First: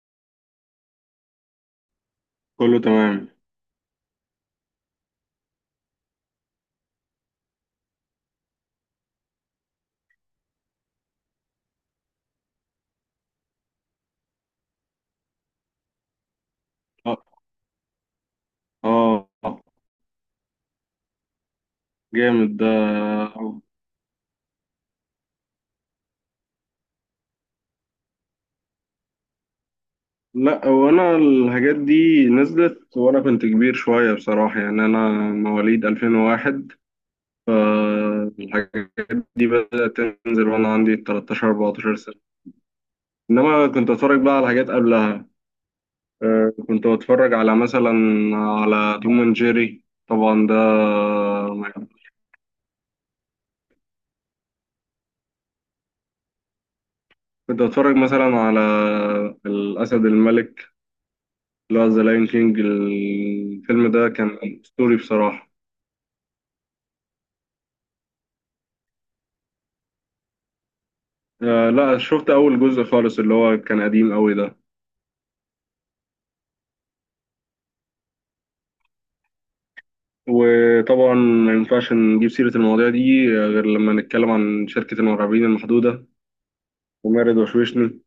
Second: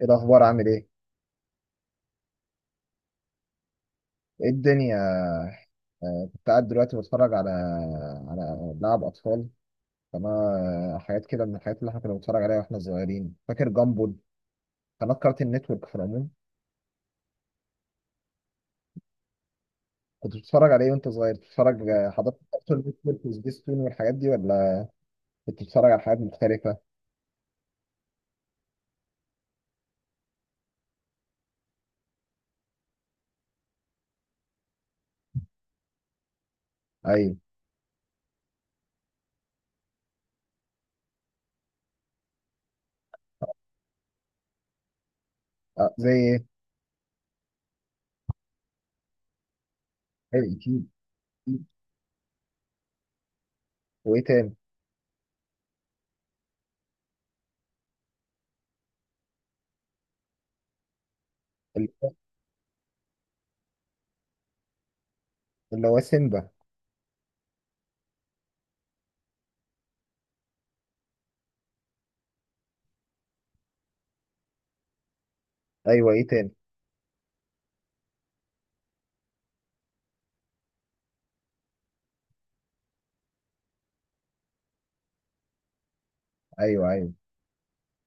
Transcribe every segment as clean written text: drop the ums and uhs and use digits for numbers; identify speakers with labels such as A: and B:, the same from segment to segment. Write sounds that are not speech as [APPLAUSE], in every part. A: ايه الاخبار؟ عامل ايه؟
B: كله تمام.
A: ايه الدنيا؟ كنت قاعد دلوقتي بتفرج على لعب اطفال، قناه. حاجات كده من الحاجات اللي احنا كنا بنتفرج عليها واحنا صغيرين، فاكر جامبول؟ قناه كارتين نتورك في العموم.
B: اه. اه.
A: كنت بتتفرج على ايه وانت صغير؟ بتتفرج حضرتك
B: جامد ده.
A: كارتين نتورك وسبيستون والحاجات دي ولا كنت بتتفرج على حاجات مختلفه؟
B: لا، هو انا الحاجات دي نزلت وانا كنت كبير شوية بصراحة، يعني انا مواليد 2001،
A: ايوه،
B: فالحاجات دي بدأت تنزل وانا عندي 13 14 سنة، انما كنت اتفرج بقى على حاجات قبلها.
A: أه زي ايه؟
B: كنت بتفرج على مثلا على توم اند جيري طبعا
A: ايوه
B: ده.
A: اكيد، أكيد. وايه تاني؟
B: كنت اتفرج مثلا على الاسد الملك،
A: اللي
B: لا ذا
A: هو،
B: لاين كينج، الفيلم ده كان اسطوري بصراحة.
A: اللي هو سيمبا.
B: آه لا، شفت اول جزء خالص اللي هو كان قديم قوي ده.
A: ايوه، ايه تاني؟
B: وطبعا ما ينفعش نجيب سيرة المواضيع دي غير لما نتكلم عن شركة المرعبين المحدودة
A: ايوه ايوه.
B: ومارد وشوشني،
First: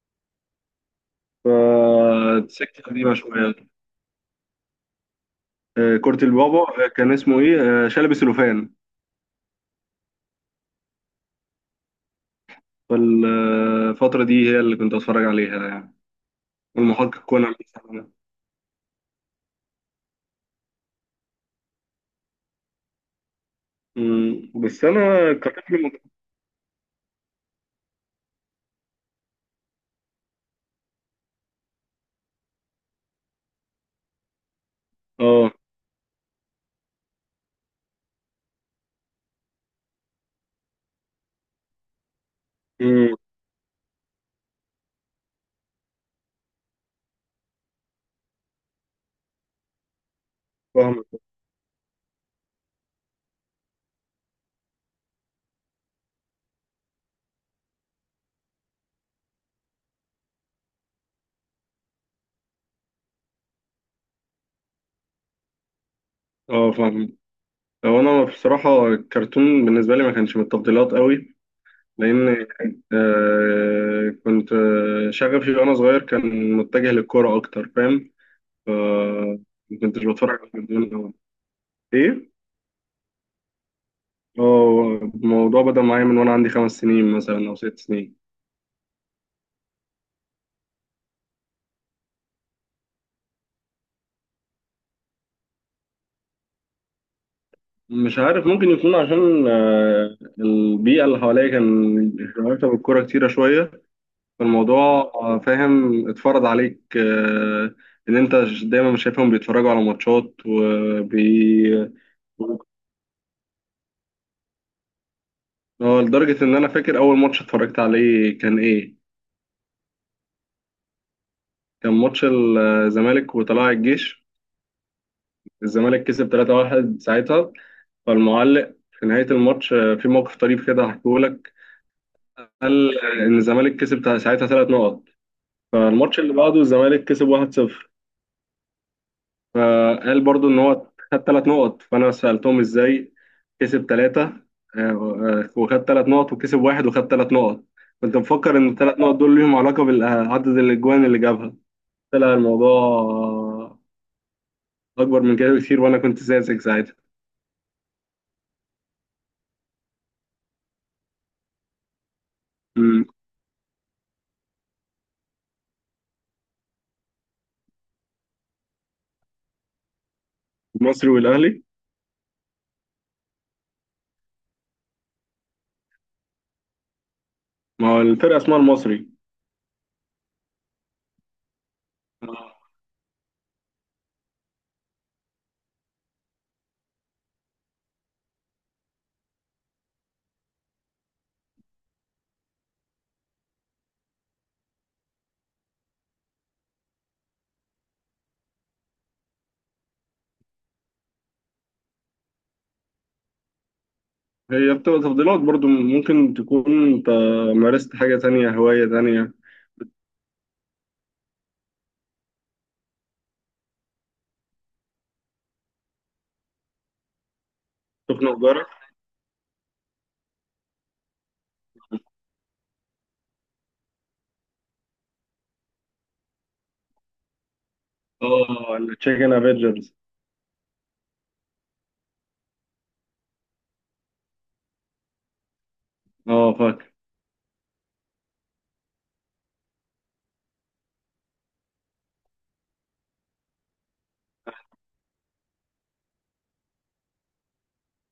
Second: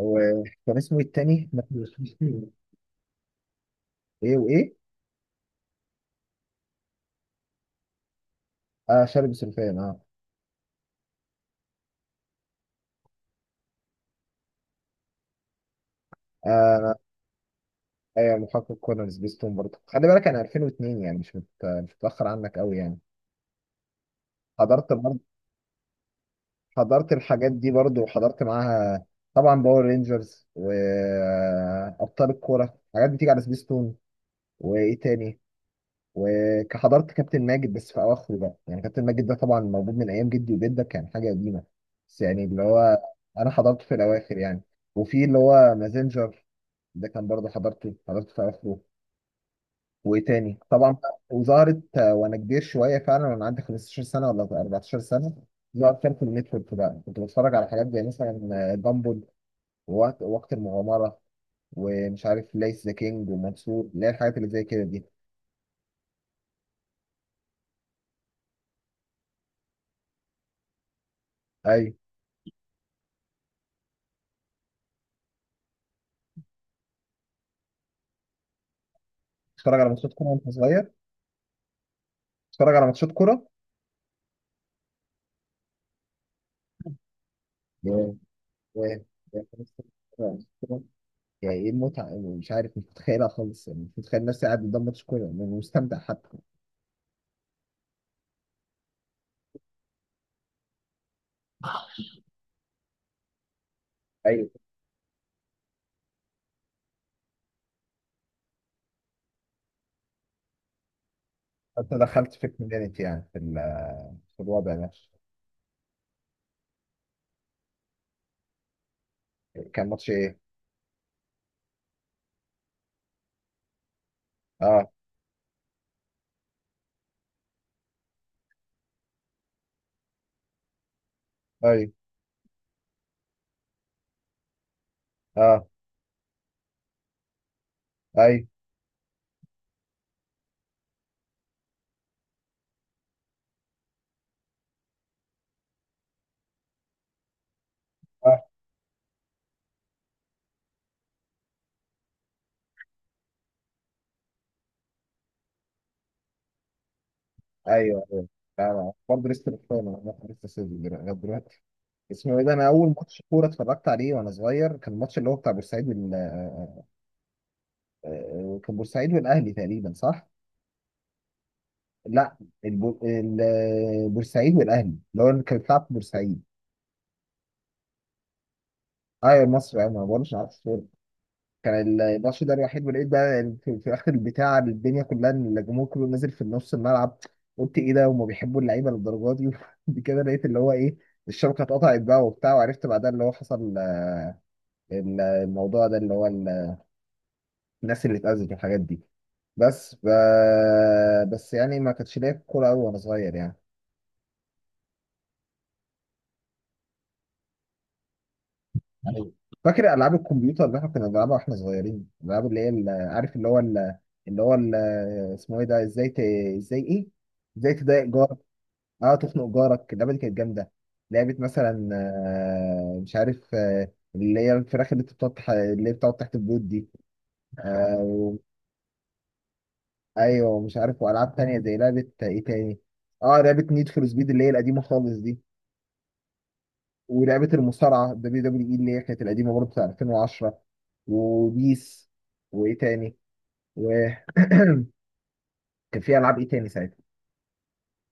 A: هو كان اسمه إيه التاني؟
B: فالسكة قديمة شوية.
A: ايه وايه؟
B: آه كرة البابا، كان اسمه ايه، آه شلبي سلوفان.
A: اه شارب سلفان اه.
B: فالفترة دي هي اللي كنت اتفرج عليها يعني،
A: آه،
B: والمحقق كونان.
A: ايوه محقق كونان، سبيستون برضه، خلي بالك انا 2002، يعني مش متاخر عنك قوي يعني.
B: بس
A: حضرت برضه،
B: انا كطفل
A: حضرت الحاجات دي برضه، وحضرت معاها طبعا باور رينجرز وابطال الكوره، حاجات بتيجي على سبيستون. وايه تاني؟
B: اه.
A: وحضرت كابتن ماجد بس في اواخره بقى، يعني كابتن ماجد ده طبعا موجود من ايام جدي وجدك، كان حاجه قديمه، بس يعني اللي هو
B: أمم،
A: انا حضرته في الاواخر يعني. وفي اللي هو مازنجر، ده كان برضه حضرته، في اواخره. وايه تاني طبعا؟
B: فاهمك.
A: وظهرت وانا كبير شويه فعلا، وانا عندي 15 سنه ولا 14 سنه، ظهرت كان في النتورك بقى، كنت بتفرج على حاجات زي مثلا دامبل، ووقت وقت المغامره، ومش عارف ليس ذا كينج ومنصور، اللي هي الحاجات اللي زي كده دي.
B: اه، فاهمك. هو انا بصراحه الكرتون بالنسبه لي ما كانش من التفضيلات قوي،
A: ايوه.
B: لان آه كنت، شغفي وانا صغير كان متجه للكوره اكتر، فاهم؟ ف ما
A: بتتفرج على
B: كنتش
A: ماتشات كوره
B: بتفرج
A: وانت
B: على
A: صغير؟
B: الكرتون أوي. ايه؟
A: بتتفرج على ماتشات كوره؟
B: اه، الموضوع بدأ معايا من وانا عندي 5 سنين مثلا او ست
A: يا
B: سنين
A: يا يا يعني ايه المتعه؟ يعني مش عارف، مش متخيلها خالص، يعني مش متخيل نفسي قاعد قدام ماتش كوره يعني مستمتع حتى.
B: مش عارف، ممكن يكون عشان البيئه اللي حواليا كان رابطه بالكوره كتيره شويه.
A: ايوه،
B: الموضوع فاهم، اتفرض عليك ان انت دايما شايفهم بيتفرجوا على ماتشات
A: حتى دخلت في الكوميونتي يعني، في في الوضع ده.
B: اه. لدرجة ان انا فاكر اول ماتش اتفرجت عليه كان ايه.
A: كان ماتش ايه؟
B: كان ماتش الزمالك وطلائع الجيش،
A: اه.
B: الزمالك كسب 3-1 ساعتها. فالمعلق في نهاية الماتش في موقف طريف كده هحكيه لك.
A: اي.
B: قال ان الزمالك كسب ساعتها 3 نقط.
A: اه.
B: فالماتش اللي بعده الزمالك كسب 1-0،
A: اي.
B: فقال برضو ان هو خد 3 نقط. فانا سالتهم ازاي كسب ثلاثه وخد 3 نقط، وكسب واحد وخد 3 نقط؟ كنت
A: اه.
B: مفكر ان الثلاث نقط دول ليهم علاقه بعدد الاجوان اللي جابها. طلع الموضوع اكبر من كده بكتير، وانا كنت ساذج ساعتها.
A: ايوه ايوه. لا، لا، برضه لسه بتفاهم، انا لسه سيدي لغايه دلوقتي. اسمه ايه ده؟ انا اول
B: أمم.
A: ماتش كوره اتفرجت عليه وانا صغير، كان الماتش اللي هو بتاع بورسعيد وال آه، كان بورسعيد والاهلي تقريبا، صح؟
B: المصري والاهلي.
A: لا، بورسعيد والاهلي، اللي هو اللي كان بيلعب في بورسعيد.
B: ما هو الفرقه اسمها المصري.
A: ايوه مصر، انا ما بقولش عارف. كان الماتش ده
B: آه،
A: الوحيد، ولقيت بقى في اخر البتاع الدنيا كلها، إن الجمهور كله نازل في نص الملعب. قلت ايه ده؟ هما بيحبوا اللعيبه للدرجه دي؟ [LAUGHS] وبعد كده لقيت اللي هو ايه، الشبكه اتقطعت بقى وبتاع، وعرفت بعدها اللي هو حصل، الموضوع ده اللي هو الناس اللي اتأذت والحاجات دي. بس ف... بس يعني ما كانتش ليا كوره قوي وانا صغير يعني.
B: هي بتبقى تفضيلات برضو، ممكن تكون انت مارست حاجه تانية، هوايه
A: أيوة.
B: تانية.
A: فاكر العاب الكمبيوتر اللي احنا كنا بنلعبها واحنا صغيرين؟ الالعاب اللي هي عارف اللي هو اللي هو ال- اسمه ايه ده؟ ازاي ت... ازاي ايه ازاي تضايق جارك؟
B: تخنق جارك.
A: اه تخنق جارك، اللعبه دي كانت جامده. لعبه مثلا مش عارف، اللي هي الفراخ اللي انت اللي هي بتقعد تحت البيوت دي، آه، و-
B: اه التشيكن افنجرز.
A: ايوه مش عارف. والعاب تانية زي لعبه ايه تاني؟ اه لعبه نيد فور سبيد، اللي هي القديمه خالص دي.
B: اه،
A: ولعبه المصارعه دبليو دبليو اي، اللي هي كانت القديمه برضه بتاع 2010. وبيس. وايه تاني؟ و [CLEARS THROAT] كان في العاب ايه تاني ساعتها؟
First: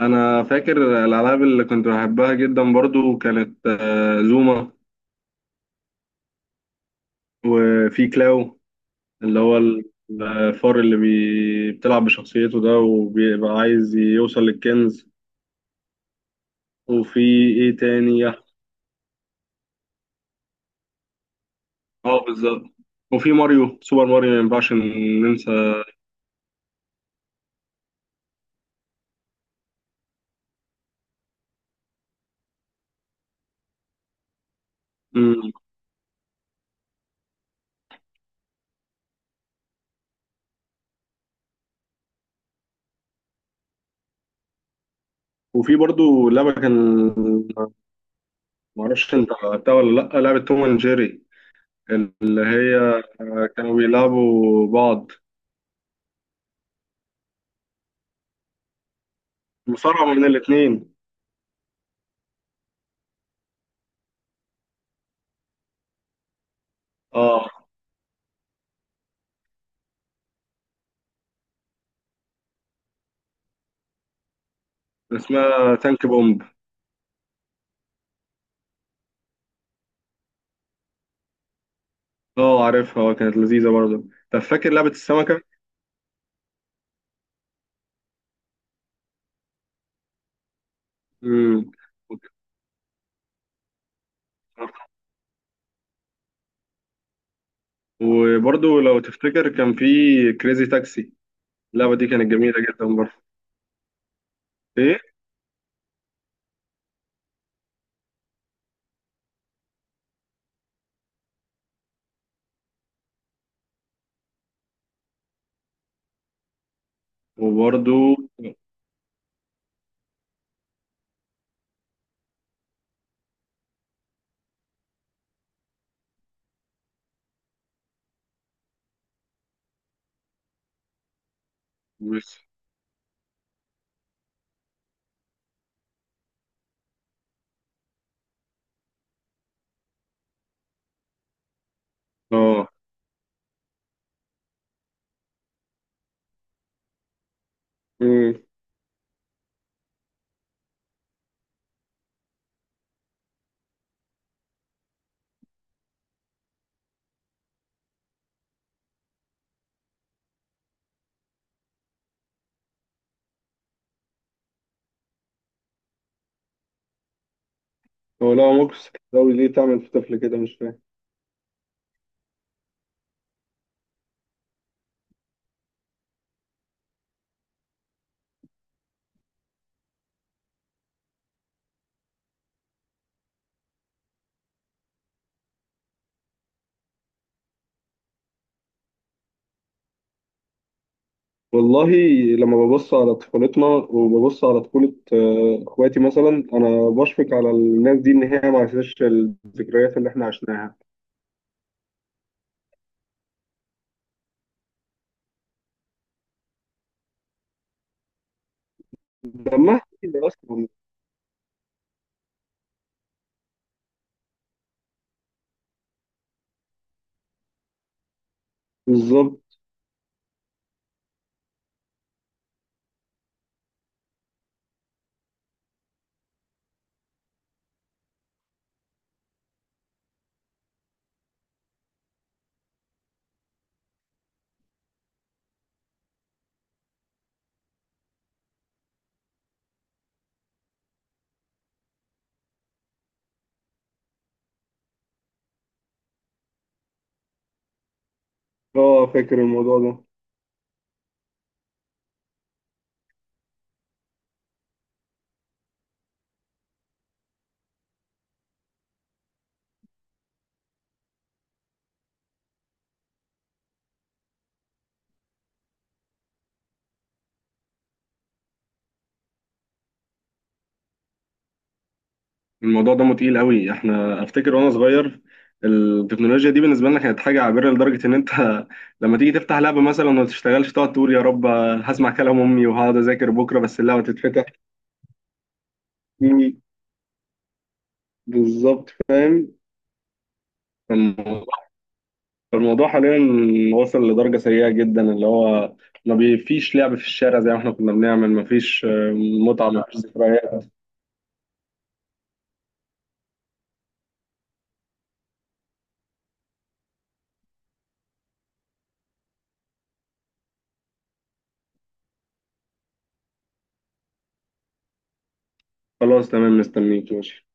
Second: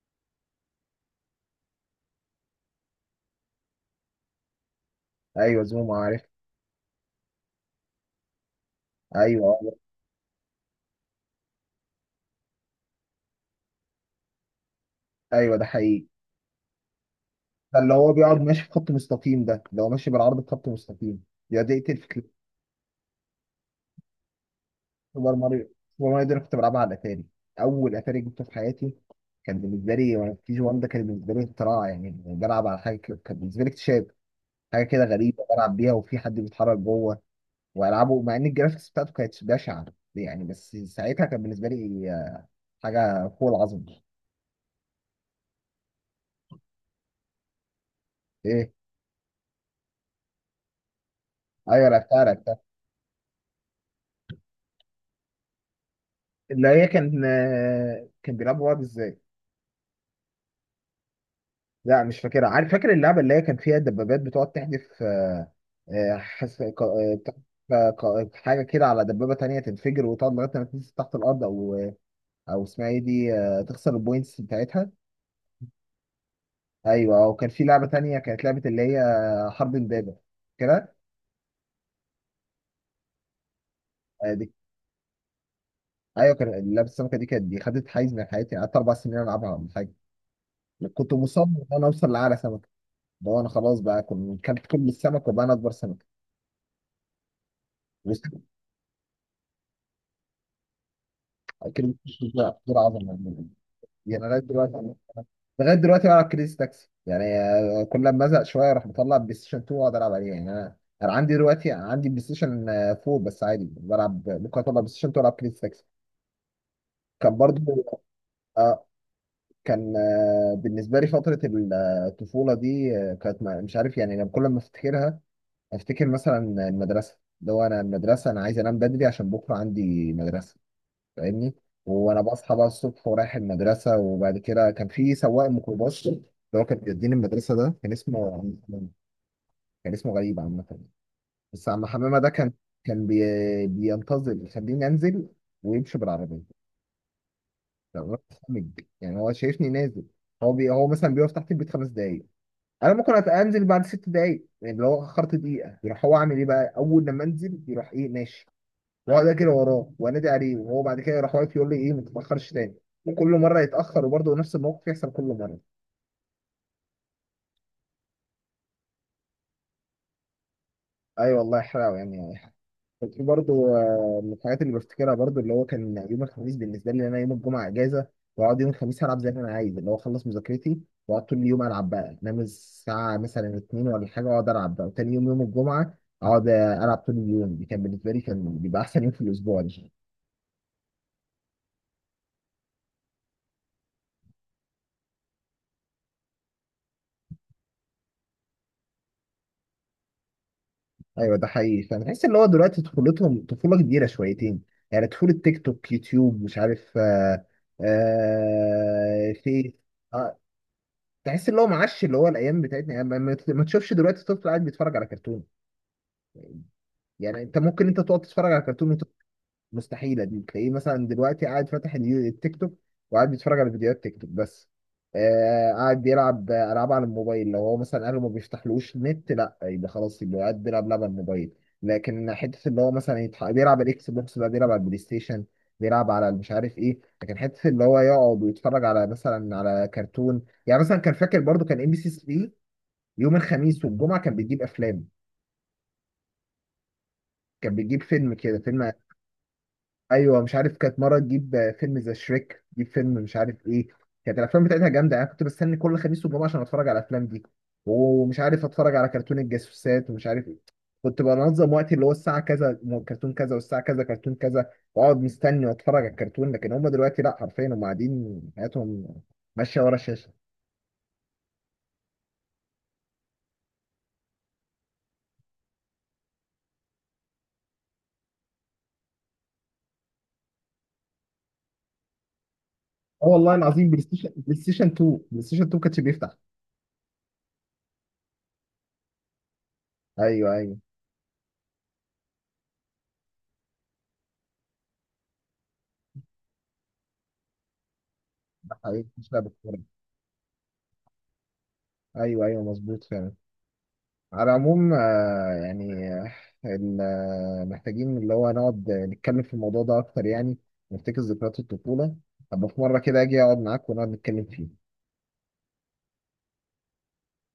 B: انا فاكر الالعاب اللي كنت بحبها جدا برضو كانت، زوما.
A: ايوه زوم، عارف.
B: وفي كلاو، اللي هو
A: ايوه.
B: ال- الفار اللي بتلعب بشخصيته ده، وبيبقى عايز يوصل للكنز.
A: ايوه ده حقيقي.
B: وفي ايه
A: ده اللي هو
B: تاني.
A: بيقعد ماشي في خط مستقيم، ده اللي هو ماشي بالعرض في خط مستقيم، بيقعد يقتل في
B: اه
A: كليب.
B: بالظبط. وفي ماريو، سوبر ماريو، ما ينفعش
A: سوبر ماريو،
B: ننسى.
A: ده انا كنت بلعبها على الاتاري. اول اتاري جبته في حياتي كان بالنسبه لي وانا في كي جي 1، ده كان بالنسبه لي اختراع، يعني بلعب على كان بالنسبه لي اكتشاف، حاجه كده غريبه
B: مم.
A: بلعب بيها وفي حد بيتحرك جوه والعابه، مع ان الجرافيكس بتاعته كانت بشعه يعني، بس ساعتها كان بالنسبه لي حاجه فوق العظم.
B: وفي برضو لعبة كان،
A: ايه؟
B: معرفش انت لعبتها ولا لأ، لعبة توم اند جيري.
A: ايوه لعبتها،
B: اللي هي كانوا بيلعبوا بعض،
A: اللي هي كان كان بيلعبوا بعض ازاي.
B: مصارعة من الاتنين.
A: لا مش فاكرها، عارف فاكر اللعبه اللي هي كان فيها دبابات بتقعد تحدف، آه، آه، حس... ك- آه، بتاع-
B: اه
A: ك- ك- حاجه كده على دبابه تانية تنفجر، وتقعد لغايه ما تنزل تحت الارض او او اسمها ايه دي، تخسر البوينتس بتاعتها.
B: اسمها تانك بومب.
A: ايوه، وكان في لعبه تانية، كانت لعبه اللي هي حرب البابا كده.
B: اه عارفها، اه كانت لذيذة برضه. طب فاكر لعبة السمكة؟
A: ايوه، كان لعبه السمكه دي، كانت دي خدت حيز من حياتي، قعدت اربع سنين العبها ولا حاجه، كنت مصمم ان
B: امم.
A: انا اوصل لاعلى سمكه، اللي هو انا خلاص بقى كنت كلت كل السمك وبقى انا اكبر سمكه. بس كده.
B: وبرضه لو تفتكر كان في كريزي تاكسي، اللعبة دي كانت
A: مش بقى
B: جميلة
A: كتير
B: جدا
A: عظمه
B: برضه.
A: يعني، لغايه دلوقتي،
B: ايه.
A: بلعب كريزي تاكسي يعني، كل ما ازهق شويه اروح مطلع بلاي ستيشن 2 واقعد العب عليه، يعني انا عندي دلوقتي، عندي بلاي ستيشن 4، بس عادي بلعب، ممكن اطلع بلاي ستيشن 2 والعب كريزي تاكسي. كان برضو
B: وبرضه.
A: آه، كان آه، بالنسبه لي فتره الطفوله دي، آه، كانت ما- مش عارف يعني، انا كل ما افتكرها افتكر مثلا المدرسه، اللي هو انا المدرسه انا عايز انام بدري عشان بكره عندي مدرسه، فاهمني؟ وانا
B: بس.
A: بصحى بقى الصبح ورايح المدرسه، وبعد كده كان في سواق ميكروباص اللي هو كان بيوديني المدرسه، ده كان كان اسمه غريب عامه، بس عم حمامه ده كان
B: اه.
A: كان بي... بينتظر يخليني انزل ويمشي بالعربيه، فأنا ببقى
B: امم.
A: خامج. يعني هو شايفني نازل، هو مثلا بيقف تحت البيت خمس دقايق، انا ممكن انزل بعد ست دقايق، يعني لو اخرت دقيقه يروح، هو عامل ايه بقى؟ اول لما انزل يروح، ايه ماشي، واقعد اجري وراه وانادي عليه، وهو بعد كده يروح واقف يقول لي ايه ما تتاخرش تاني. وكل مره يتاخر، وبرضه نفس الموقف يحصل كل مره.
B: هو لا موكس قوي ليه تعمل في طفل كده، مش فاهم.
A: اي والله حلو يعني. في برضه من الحاجات اللي بفتكرها برضه، اللي هو كان يوم الخميس بالنسبه لي، إن انا يوم الجمعه اجازه، واقعد يوم الخميس العب زي ما انا عايز، اللي هو اخلص مذاكرتي واقعد طول اليوم العب بقى، انام الساعه مثلا اتنين ولا حاجه واقعد العب بقى، وتاني يوم يوم الجمعه اقعد العب طول اليوم، دي كان بالنسبه لي كان بيبقى احسن يوم في الاسبوع دي.
B: والله، لما ببص على طفولتنا وببص على طفولة اخواتي مثلا، انا بشفق على الناس دي ان هي ما عاشتش الذكريات اللي احنا عشناها.
A: ايوه ده حقيقي، فانا بحس اللي هو دلوقتي طفولتهم طفوله كبيره شويتين، يعني طفوله تيك توك يوتيوب، مش عارف آه، آه فيس.
B: لما احكي
A: آه،
B: اصلا.
A: تحس اللي هو معاش اللي هو الايام بتاعتنا، يعني ما تشوفش دلوقتي طفل قاعد بيتفرج على كرتون، يعني انت ممكن انت تقعد تتفرج على كرتون وانت
B: بالظبط.
A: مستحيله دي، تلاقيه مثلا دلوقتي قاعد فاتح التيك توك، وقاعد بيتفرج على فيديوهات تيك توك بس، آه قاعد بيلعب العاب على الموبايل، لو هو مثلا اهله ما بيفتحلوش نت لا، يبقى خلاص يبقى قاعد بيلعب لعب على الموبايل، لكن حته اللي هو مثلا بيلعب الاكس بوكس بقى، بيلعب على البلاي ستيشن، بيلعب على مش عارف ايه، لكن حته اللي هو يقعد ويتفرج على مثلا على كرتون يعني. مثلا كان فاكر برضو كان ام بي سي 3 يوم الخميس والجمعه كان بيجيب افلام، كان بيجيب فيلم كده فيلم.
B: اه فاكر الموضوع ده.
A: ايوه مش عارف، كانت مره تجيب فيلم ذا شريك، تجيب فيلم مش عارف ايه، كانت الافلام بتاعتها جامده، انا كنت بستني كل خميس والجمعه عشان اتفرج على الافلام دي، ومش عارف اتفرج على كرتون الجاسوسات ومش عارف ايه، كنت بنظم وقتي، اللي هو الساعه كذا كرتون كذا، والساعه كذا كرتون كذا، واقعد مستني واتفرج على الكرتون، لكن هم دلوقتي لا، حرفيا هم قاعدين حياتهم ماشيه ورا الشاشه.
B: الموضوع دمه تقيل قوي. احنا افتكر وانا صغير التكنولوجيا دي بالنسبه لنا كانت حاجه عابره، لدرجه ان انت [LAUGHS] لما تيجي تفتح لعبه مثلا وما تشتغلش تقعد تقول يا رب هسمع كلام امي وهقعد
A: اه
B: اذاكر
A: والله
B: بكره بس
A: العظيم، بلاي
B: اللعبه
A: ستيشن،
B: تتفتح.
A: بلاي ستيشن 2 كانش بيفتح.
B: مم، بالظبط فاهم.
A: ايوه ايوه
B: الموضوع، الموضوع حاليا وصل لدرجه سيئه جدا، اللي هو ما بي- فيش لعب في الشارع زي ما احنا كنا بنعمل. ما
A: ده
B: فيش
A: حقيقي مش لعبه.
B: متعه، ما فيش ذكريات.
A: ايوه ايوه مظبوط فعلا. على العموم محتاجين اللي هو نقعد نتكلم في الموضوع ده اكتر يعني، نفتكر ذكريات الطفوله، ابقى في مره كده اجي اقعد معاك ونقعد نتكلم فيه.
B: خلاص تمام، مستنيك، ماشي.